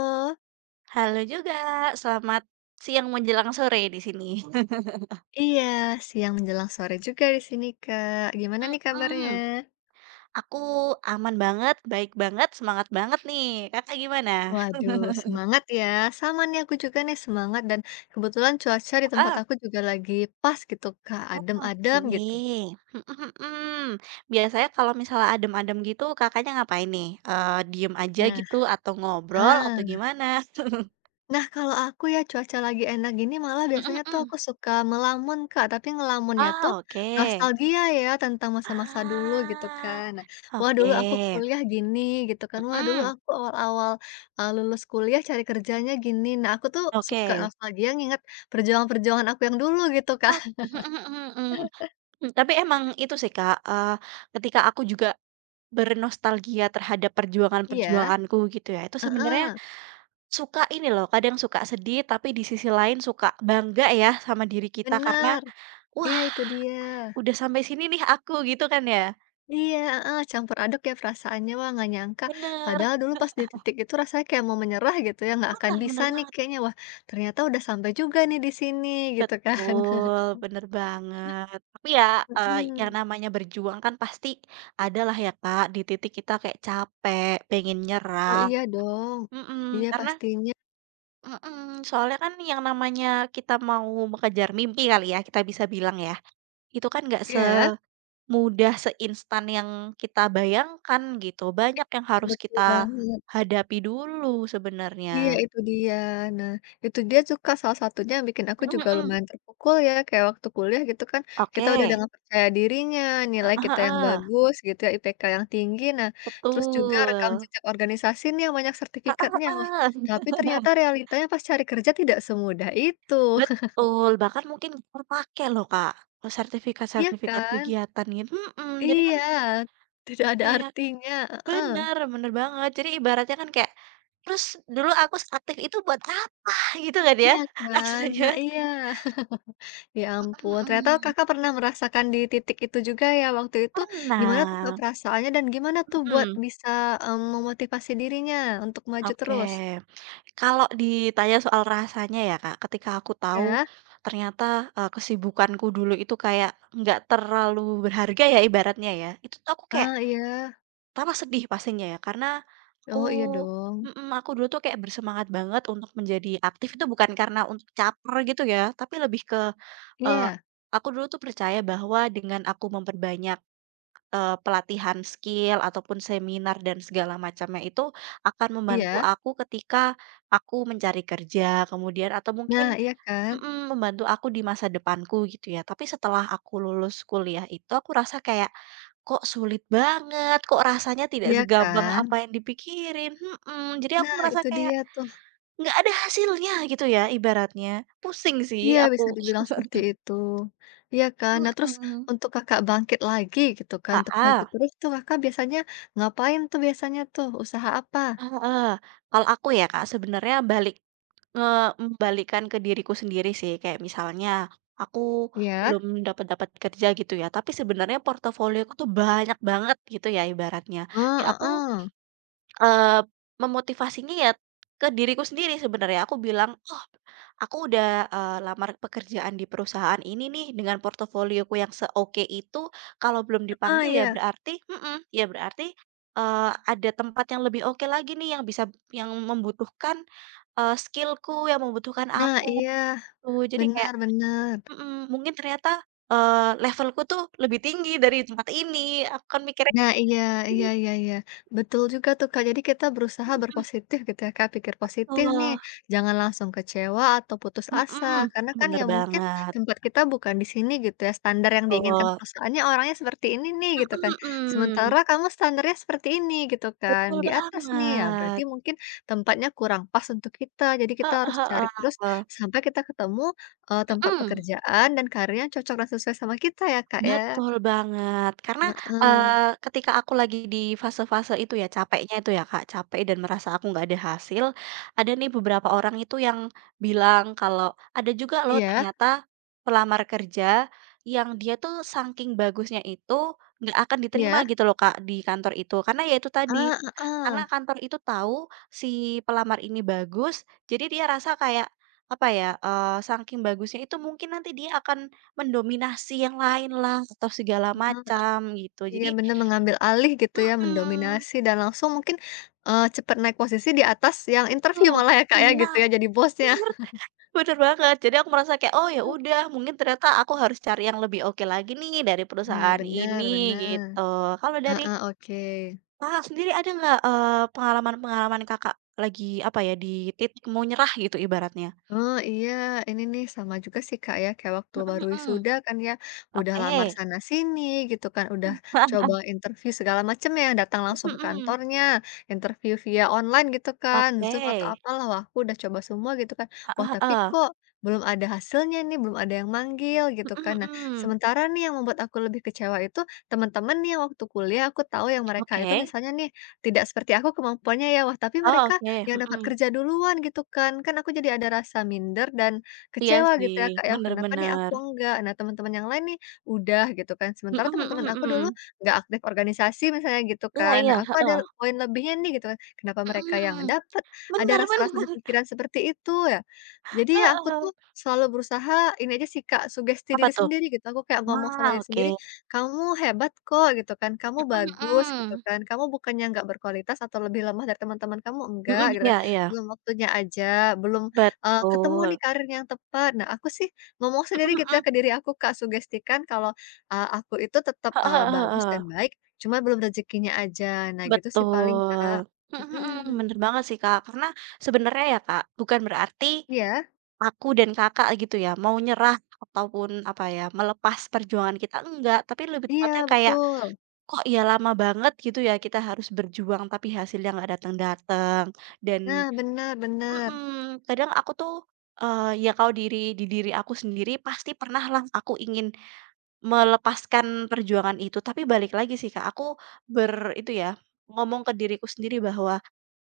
Oh, Halo juga, selamat siang menjelang sore di sini. iya, siang menjelang sore juga di sini, Kak. Gimana nih kabarnya? Mhm, aku aman banget, baik banget, semangat banget nih. Kakak gimana? Waduh, semangat ya. Sama nih aku juga nih semangat dan kebetulan cuaca di tempat Ah, aku juga lagi pas gitu, Kak, oh oke. adem-adem gitu. Mhm mhm. Biasanya kalau misalnya adem-adem gitu Kakaknya ngapain nih? Diem aja Nah, gitu atau ngobrol ah. atau gimana? Nah, kalau aku ya cuaca lagi enak gini malah Mhm biasanya tuh mhm. aku suka melamun, Kak, tapi ngelamunnya tuh Oh oke. nostalgia ya tentang masa-masa dulu gitu Ah, kan. Nah, wah dulu oke. aku kuliah gini gitu kan. Wah dulu Mhm, aku awal-awal, lulus kuliah cari kerjanya gini. Nah, aku tuh suka oke. nostalgia nginget perjuangan-perjuangan aku yang dulu gitu, Kak. Oh, tapi emang itu sih Kak, ketika aku juga bernostalgia terhadap Iya, perjuangan-perjuanganku gitu ya, itu sebenarnya heeh, suka ini loh, kadang suka sedih, tapi di sisi lain suka bangga ya sama diri kita karena, bener. Iya "Wah itu dia. udah sampai sini nih aku," gitu kan ya. Iya, heeh, campur aduk ya perasaannya. Wah, nggak nyangka. Bener, Padahal dulu pas di titik itu rasanya kayak mau menyerah gitu ya, nggak akan bener bisa bener nih banget, kayaknya. Wah, ternyata udah sampai juga nih di sini gitu kan. betul, bener banget. Tapi ya, yang Mhm. namanya berjuang kan pasti ada lah ya Kak, di titik kita kayak capek, pengen Oh nyerah, iya dong. mhm, Iya karena pastinya. mhm, soalnya kan yang namanya kita mau mengejar mimpi kali ya, kita bisa bilang ya, itu kan nggak Ya semudah, seinstan yang kita bayangkan gitu. Banyak yang harus betul kita banget. hadapi dulu Iya sebenarnya. itu dia. Nah, itu dia suka salah satunya yang bikin aku Mhm juga mhm. lumayan terpukul ya, kayak waktu kuliah gitu kan, kita Oke. udah dengan percaya dirinya, nilai kita yang Heeh. bagus gitu ya, IPK yang tinggi. Nah, terus juga rekam Betul. jejak organisasi nih yang banyak Heeh. sertifikatnya. Wah, tapi ternyata realitanya pas cari kerja tidak semudah itu. Betul, bahkan mungkin diperpakai loh, Kak, Iya sertifikat-sertifikat kan? kegiatan gitu. Mhm, jadi kan Iya. Tidak ada kayak artinya. Heeh. bener bener banget. Jadi ibaratnya kan kayak, terus dulu aku seaktif itu buat apa gitu kan ya, Iya kan? maksudnya. Nah, iya. Ya ampun, Mhm ternyata Kakak mhm. pernah merasakan di titik itu juga ya waktu itu, gimana tuh Kak Pernah, perasaannya dan gimana tuh buat mhm, bisa, memotivasi dirinya untuk maju oke. terus? Kalau ditanya soal rasanya ya Kak, ketika aku tahu Ya? ternyata, kesibukanku dulu itu kayak nggak terlalu berharga ya ibaratnya ya, itu tuh aku kayak Ah, iya. pertama sedih pastinya ya, karena aku Oh iya dong. mhm, aku dulu tuh kayak bersemangat banget untuk menjadi aktif itu bukan karena untuk caper gitu ya, tapi lebih ke, eee, Iya aku dulu tuh percaya bahwa dengan aku memperbanyak, pelatihan skill ataupun seminar dan segala macamnya itu akan membantu iya. aku ketika aku mencari kerja kemudian atau Nah, mungkin iya kan? mhm, membantu aku di masa depanku gitu ya. Tapi setelah aku lulus kuliah itu aku rasa kayak kok sulit banget, kok rasanya tidak Iya segampang kan? apa yang dipikirin, mhm, jadi aku Nah merasa itu kayak dia tuh. nggak ada hasilnya gitu ya ibaratnya, pusing sih Iya bisa aku. dibilang seperti itu. Iya kan? Nah terus Mhm, untuk Kakak bangkit lagi gitu kan, untuk maju heeh terus tuh Kakak biasanya ngapain tuh biasanya tuh? Usaha apa? heeh. Kalau aku ya Kak sebenarnya balik membalikkan ke diriku sendiri sih kayak misalnya aku Iya? belum dapat-dapat kerja gitu ya, tapi sebenarnya portofolioku tuh banyak banget gitu ya ibaratnya, Oh, ya aku heeh. Eee, memotivasinya ya ke diriku sendiri sebenarnya, aku bilang, "Oh, aku udah, lamar pekerjaan di perusahaan ini nih dengan portofolioku yang seoke itu, kalau belum Ah ah dipanggil ya iya. berarti," mhm, ya berarti, eee, ada tempat yang lebih oke lagi nih yang bisa yang membutuhkan, skill-ku, yang membutuhkan Nah, aku, iya, tuh. Jadi kayak benar-benar. mhm, mungkin ternyata, eee, levelku tuh lebih tinggi dari tempat ini, aku kan mikirnya Nah, iya iya gitu. iya iya. Betul juga tuh, Kak. Jadi kita berusaha Mhm, berpositif gitu ya, Kak, pikir positif nih, betul, jangan langsung kecewa atau putus asa. mhm, Karena kan bener ya mungkin banget. tempat kita bukan di sini gitu ya, standar yang diinginkan Betul, perusahaannya orangnya seperti ini nih gitu kan. mhm Sementara mhm, kamu standarnya seperti ini gitu kan, betul di atas nih ya berarti banget, mungkin tempatnya kurang pas untuk kita. Jadi kita heeh harus cari heeh, terus sampai kita ketemu, tempat mhm. pekerjaan dan karir yang cocok dan sesuai sama kita ya, Kak, ya. Betul banget. Karena, Heeh. Ketika aku lagi di fase-fase itu ya, capeknya itu ya, Kak, capek dan merasa aku nggak ada hasil, ada nih beberapa orang itu yang bilang kalau ada juga loh Iya ternyata pelamar kerja yang dia tuh saking bagusnya itu nggak akan diterima iya? gitu loh, Kak, di kantor itu. Karena ya itu tadi, Ah, heeh. karena kantor itu tahu si pelamar ini bagus, jadi dia rasa kayak, apa ya, saking bagusnya itu mungkin nanti dia akan mendominasi yang lain lah atau segala Ah, macam gitu iya jadi benar mengambil alih gitu ya, mhm, mendominasi dan langsung mungkin, cepet naik posisi di atas yang interview betul. malah ya, Kak, ya gitu Nah, ya, jadi bosnya. bener banget jadi aku merasa kayak, "Oh ya udah mungkin ternyata aku harus cari yang lebih oke lagi nih dari Nah perusahaan benar ini," benar. gitu. Kalau dari Heeh, oke. Kakak sendiri ada nggak, pengalaman-pengalaman Kakak lagi apa ya, di titik mau nyerah gitu ibaratnya? Oh, iya, ini nih sama juga sih, Kak, ya, kayak waktu Mhm baru mhm, wisuda kan ya, udah oke. lamar sana-sini gitu kan, udah coba interview segala macem ya, datang langsung ke Mhm, kantornya, interview via online gitu kan, oke. Zoom atau apalah, wah aku udah coba semua gitu kan. Heeh Wah, tapi heeh. kok belum ada hasilnya nih, belum ada yang manggil gitu Mhm kan. Nah, mhm. sementara nih yang membuat aku lebih kecewa itu teman-teman nih yang waktu kuliah aku tahu yang mereka itu Oke. misalnya nih tidak seperti aku kemampuannya ya, wah tapi Oh mereka oke, yang dapat mhm. kerja duluan gitu kan. Kan aku jadi ada rasa minder dan Iya kecewa gitu sih, ya Kak ya, bener kenapa nih aku bener. enggak. Nah teman-teman yang lain nih udah gitu kan, Mhm sementara mhm teman-teman mhm. aku dulu Mhm. nggak aktif organisasi misalnya gitu Iya kan. iya, Nah aku ada heeh. poin lebihnya nih gitu kan, kenapa mereka yang Mhm mhm. dapat, ada Bener rasa-rasa di bener, pikiran seperti itu ya. Jadi ya aku tuh heeh. selalu berusaha ini aja sih Kak, sugesti Apa diri tuh? sendiri gitu, aku kayak ngomong sama Nah, diri oke. sendiri, "Kamu hebat kok," gitu kan, "kamu Mhm bagus," gitu mhm. kan, "kamu bukannya nggak berkualitas atau lebih lemah dari teman-teman kamu, enggak," Mhm, gitu kan, iya iya, "belum waktunya aja, belum, ketemu nih betul. karir yang tepat." Nah, aku sih ngomong Mhm sendiri gitu ya mhm. ke diri aku, Kak, sugestikan kalau, aku itu tetap, Heeh heeh bagus heeh. dan baik, cuma belum rezekinya aja. Nah, gitu sih paling, Betul. Kak. Mhm mhm, bener Mhm. banget sih, Kak. Karena sebenarnya ya, Kak, bukan berarti Iya aku dan Kakak gitu ya, mau nyerah ataupun apa ya, melepas perjuangan kita, enggak. Tapi lebih tepatnya iya, kayak betul. kok ya lama banget gitu ya kita harus berjuang tapi hasilnya nggak datang-datang dan Nah, benar-benar. mhm, kadang aku tuh, ya kalau di diri aku sendiri pasti pernahlah aku ingin melepaskan perjuangan itu, tapi balik lagi sih Kak, aku itu ya, ngomong ke diriku sendiri bahwa,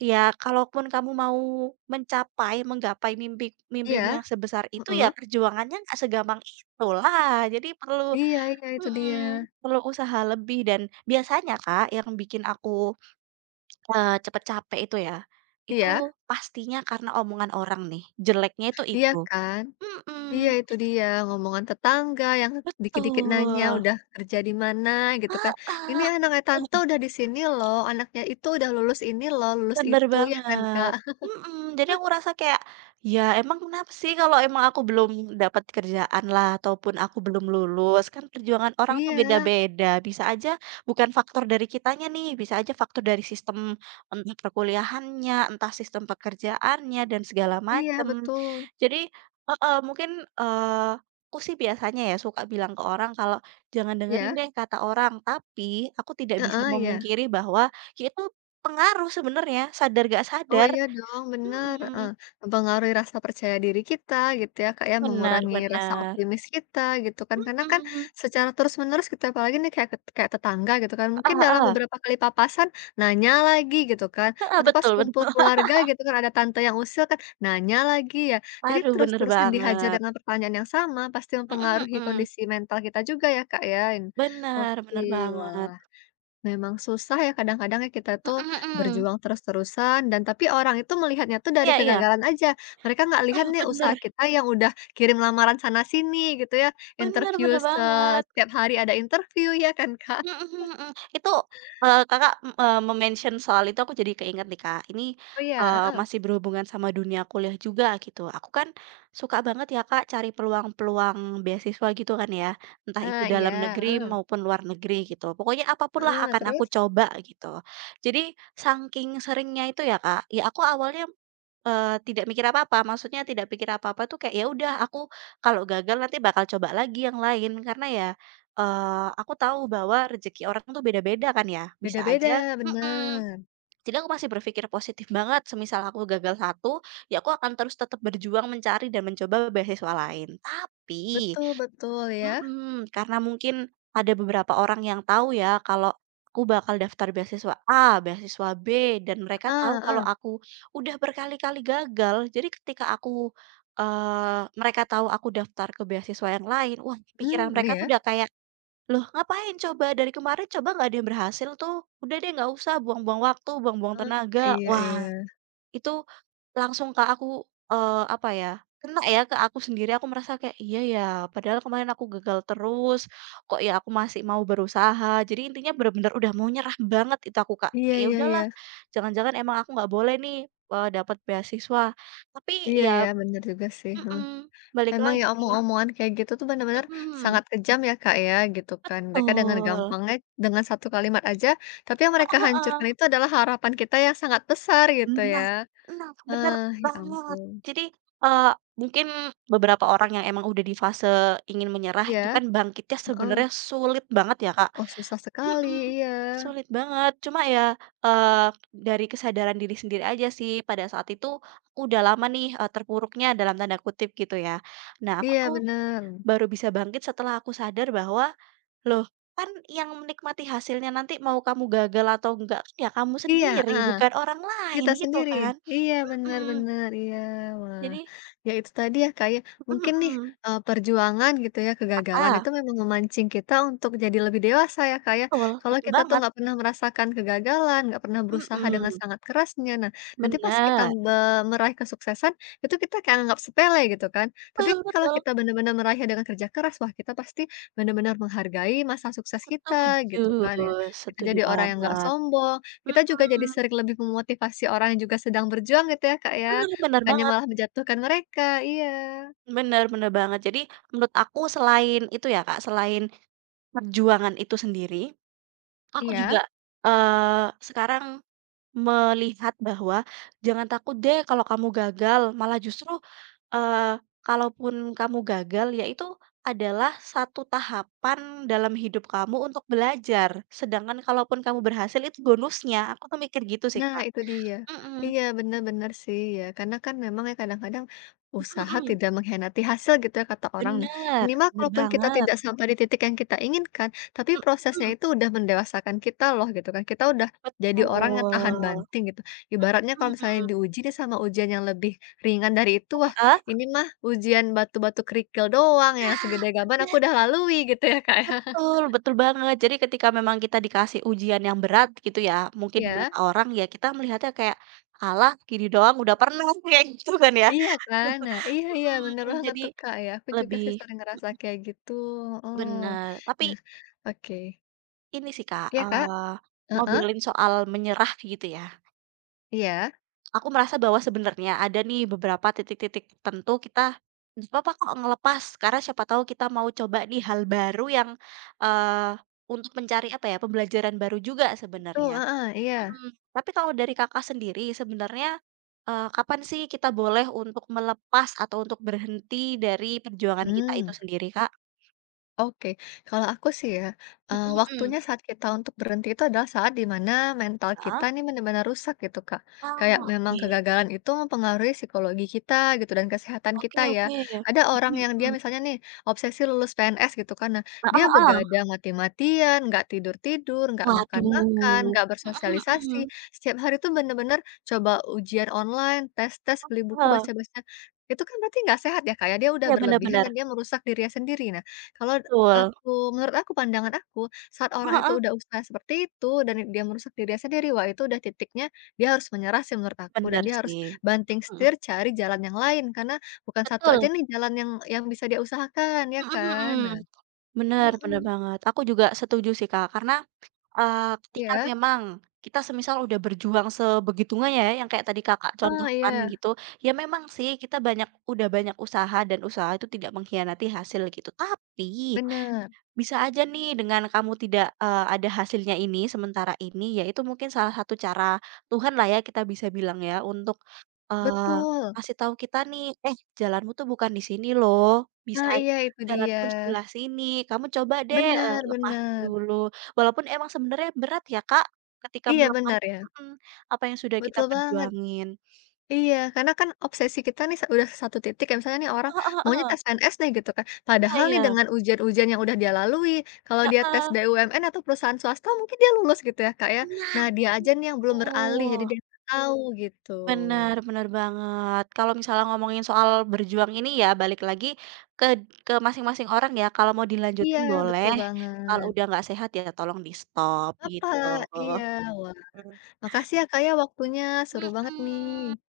"Ya kalaupun kamu mau mencapai, menggapai mimpimu Iya, yang sebesar itu ya heeh. perjuangannya nggak segampang itulah." Jadi perlu Iya iya, itu dia. mhm, perlu usaha lebih dan biasanya Kak, yang bikin aku, cepet capek itu ya, itu Iya pastinya karena omongan orang nih, jeleknya itu iya itu. kan? Iya Mhm, itu dia, ngomongan tetangga yang dikit-dikit nanya betul, udah kerja di mana gitu kan, "Ini heeh. anaknya tante udah di sini loh, anaknya itu udah lulus ini loh, lulus Bener itu," ya kan, Kak? banget, mhm, jadi aku rasa kayak, ya emang kenapa sih kalau emang aku belum dapat kerjaan lah ataupun aku belum lulus, kan perjuangan orang tuh Iya beda-beda, bisa aja bukan faktor dari kitanya nih, bisa aja faktor dari sistem, entah perkuliahannya, entah sistem pekerjaannya dan segala iya macem. betul. Jadi heeh, mungkin, eee, aku sih biasanya ya suka bilang ke orang kalau, "Jangan dengerin Iya? deh kata orang," tapi aku tidak bisa Heeh, iya. memungkiri bahwa, ya itu pengaruh sebenarnya, sadar gak Oh sadar. iya dong, bener, heeh, Mhm, mempengaruhi rasa percaya diri kita gitu ya, Kak, ya, benar, mengurangi rasa bener. optimis kita gitu kan, karena kan Mhm, secara terus-menerus kita apalagi nih kayak kayak tetangga gitu kan, mungkin heeh dalam heeh. beberapa kali papasan nanya lagi gitu kan, Heeh, atau pas betul betul. kumpul keluarga gitu kan ada tante yang usil kan, nanya lagi ya. Jadi Aduh, bener terus-terusan dihajar banget. dengan pertanyaan yang sama pasti Mhm mempengaruhi mhm, kondisi mental kita juga ya, Kak, ya. bener Oke, bener banget. wah. Memang susah ya kadang-kadang ya kita tuh Mhm mhm. berjuang terus-terusan dan tapi orang itu melihatnya tuh dari Iya iya. kegagalan aja. Mereka nggak lihat Aduh, nih usaha bener. kita yang udah kirim lamaran sana-sini gitu ya, Bener interview bener banget. setiap hari ada interview ya kan, Kak? Mhm mhm. Itu, Kakak, me-mention soal itu aku jadi keinget nih, Kak. Ini, Oh iya, heeh. masih berhubungan sama dunia kuliah juga gitu. Aku kan suka banget ya, Kak, cari peluang-peluang beasiswa gitu kan ya, entah itu Nah iya, dalam negeri heeh. maupun luar negeri gitu. Pokoknya apa pun lah Heeh, akan aku terus? coba gitu. Jadi saking seringnya itu ya, Kak, ya aku awalnya tidak mikir apa-apa, maksudnya tidak pikir apa-apa tuh kayak, ya udah aku kalau gagal nanti bakal coba lagi yang lain. Karena ya, aku tahu bahwa rezeki orang tuh beda-beda kan ya, bisa aja Beda-beda, mhm, bener. jadi aku masih berpikir positif banget, semisal aku gagal satu, ya aku akan terus tetap berjuang mencari dan mencoba beasiswa lain. Tapi Betul betul ya. mhm, karena mungkin ada beberapa orang yang tahu ya kalau aku bakal daftar beasiswa A, beasiswa B, dan mereka tahu Heeh kalau heeh. aku udah berkali-kali gagal. Jadi ketika aku mereka tahu aku daftar ke beasiswa yang lain, wah pikiran Hmm, mereka tuh iya. udah kayak, "Loh ngapain coba dari kemarin coba nggak ada yang berhasil tuh, udah deh nggak usah buang-buang waktu, buang-buang Heeh, tenaga." iya iya. Wah itu langsung ke aku, apa ya, kena ya ke aku sendiri, aku merasa kayak, "Iya ya, padahal kemarin aku gagal terus, kok ya aku masih mau berusaha." Jadi intinya benar-benar udah mau nyerah banget itu aku, Kak. Iya Kayak, "Ya iya iya. udahlah, jangan-jangan emang aku nggak boleh nih, dapat beasiswa." Tapi Iya ya, ya bener juga sih, mhm. mhm, balik Emang ya lagi omong-omongan kayak gitu tuh bener-bener mhm, sangat kejam ya Kak ya gitu kan. Mereka dengan betul. gampangnya dengan satu kalimat aja, tapi yang mereka hancurkan Heeh. itu adalah harapan kita yang sangat besar gitu ya. Nah nah, bener Ah ya banget. ampun. Jadi, eee, mungkin beberapa orang yang emang udah di fase ingin menyerah itu Iya, kan bangkitnya heeh. sebenarnya sulit banget ya, Kak. Oh susah sekali, Mhm, iya. sulit banget. Cuma ya, eee, dari kesadaran diri sendiri aja sih pada saat itu aku udah lama nih, terpuruknya dalam tanda kutip gitu ya. Nah aku Iya tuh bener. baru bisa bangkit setelah aku sadar bahwa, loh kan yang menikmati hasilnya nanti mau kamu gagal atau enggak, kan ya kamu Iya, sendiri heeh. bukan orang lain Kita gitu sendiri, kan. iya Mhm, benar-benar iya. Wah, jadi ya itu tadi ya kayak mhm mungkin nih, mhm. Perjuangan gitu ya, kegagalan Ah, itu memang memancing kita untuk jadi lebih dewasa ya kayak. betul Kalau betul kita tuh banget, nggak pernah merasakan kegagalan, nggak pernah berusaha dengan mhm, sangat kerasnya, nah nanti pas kita bener, meraih kesuksesan, itu kita kayak anggap sepele gitu kan. Tapi betul kalau betul, kita benar-benar meraihnya dengan kerja keras, wah kita pasti benar-benar menghargai masa sukses kita setuju gitu kan ya. Kita setuju jadi orang yang nggak banget, sombong, kita juga jadi mhm, sering lebih memotivasi orang yang juga sedang berjuang gitu ya, Kak, ya, bener bener bukannya banget malah menjatuhkan mereka, iya. bener bener banget. Jadi menurut aku selain itu ya Kak, selain perjuangan itu sendiri, aku Iya? juga, sekarang melihat bahwa jangan takut deh kalau kamu gagal, malah justru Eee, kalaupun kamu gagal, ya itu adalah satu tahapan dalam hidup kamu untuk belajar, sedangkan kalaupun kamu berhasil itu bonusnya, aku tuh mikir gitu sih, Nah, Kak. itu dia. Mhm, Iya, benar-benar sih ya, karena kan memang ya kadang-kadang mhm usaha mhm, tidak mengkhianati hasil gitu ya kata orang. Nah, bener, minimal bener kalaupun kita banget, tidak sampai di titik yang kita inginkan, tapi mhm prosesnya mhm, itu udah mendewasakan kita loh gitu kan. Kita udah jadi betul, orang yang tahan banting gitu. Ibaratnya kalau misalnya mhm, diuji nih sama ujian yang lebih ringan dari itu, wah heeh, ini mah ujian batu-batu kerikil doang yang nah, segede gaban aku bener, udah lalui gitu ya Kak ya. betul betul banget. Jadi ketika memang kita dikasih ujian yang berat gitu ya, mungkin di Ya. mata orang ya kita melihatnya kayak, "Alah gini doang udah pernah," kayak gitu kan ya. Iya kan? Nah iya iya bener Mhm, banget jadi tuh, Kak, ya, aku juga lebih sih sering ngerasa kayak gitu, heeh. bener. Tapi Nah, oke. ini sih Kak, Iya, Kak? Heeh, ngobrolin soal menyerah gitu ya, iya, aku merasa bahwa sebenarnya ada nih beberapa titik-titik tertentu kita nggak apa-apa kok ngelepas, karena siapa tahu kita mau coba nih hal baru yang, eee, untuk mencari apa ya, pembelajaran baru juga betul, sebenarnya. heeh, iya, Mhm, tapi kalau dari Kakak sendiri sebenarnya, kapan sih kita boleh untuk melepas atau untuk berhenti dari perjuangan kita itu mmm. sendiri Kak? Oke, kalau aku sih ya, Mhm mhm. waktunya saat kita untuk berhenti itu adalah saat dimana mental kita Heeh? nih benar-benar rusak gitu, Kak. Oh, Kayak memang oke. kegagalan itu mempengaruhi psikologi kita gitu dan kesehatan Oke kita ya. oke. Ada orang Mhm yang dia mhm. misalnya nih obsesi lulus PNS gitu kan, nah dia Heeh heeh. begadang mati-matian, nggak tidur-tidur, nggak makan-makan, Waduh. nggak Mhm bersosialisasi, mhm. setiap hari tuh bener-bener coba ujian online, tes-tes, beli buku, Heeh. baca-baca. Itu kan berarti nggak sehat ya, kayak dia udah Iya, bener berlebihan bener. dan dia merusak dirinya sendiri. Nah, kalau Betul. aku menurut aku, pandangan aku, saat orang Heeh itu heeh. udah usaha seperti itu dan dia merusak dirinya sendiri, wah itu udah titiknya dia harus menyerah sih menurut aku dan Bener dia harus sih. banting Mhm mhm. setir cari jalan yang lain karena bukan satu aja Betul. nih jalan yang bisa dia usahakan ya Mhm kan. mhm. Nah, Bener bener mhm, banget. Aku juga setuju sih, Kak, karena, eee, ketika iya. memang kita semisal udah berjuang sebegitunya ya, yang kayak tadi Kakak Ah contohkan iya. gitu, ya memang sih kita udah banyak usaha dan usaha itu tidak mengkhianati hasil gitu. Tapi Benar. bisa aja nih dengan kamu tidak, ada hasilnya ini sementara ini, yaitu mungkin salah satu cara Tuhan lah ya kita bisa bilang ya untuk, eee, Betul. ngasih tahu kita nih, "Eh jalanmu tuh bukan di sini loh, bisa Nah iya itu dia. jalanmu di sebelah sini, kamu coba deh, Benar lepasin benar. dulu." Walaupun emang sebenarnya berat ya Kak, ketika Iya melepas benar ya. mhm, apa yang sudah kita Betul banget. perjuangin. Iya, karena kan obsesi kita nih udah satu titik ya, misalnya nih orang Oh maunya heeh. tes PNS nih gitu kan, Iya padahal nih iya. dengan ujian-ujian yang udah dia lalui, kalau dia tes Heeh. BUMN atau perusahaan swasta mungkin dia lulus gitu ya, Kak, ya. Nah, Tenang dia aja nih yang belum beralih, jadi dia nggak tahu gitu. benar benar banget. Kalau misalnya ngomongin soal berjuang ini ya balik lagi ke masing-masing orang ya, kalau mau Iya, dilanjutin boleh, betul kalau banget. udah nggak sehat ya tolong di-stop Apa gitu. iya, wah, makasih ya, Kak, ya waktunya, seru banget Mhm. nih.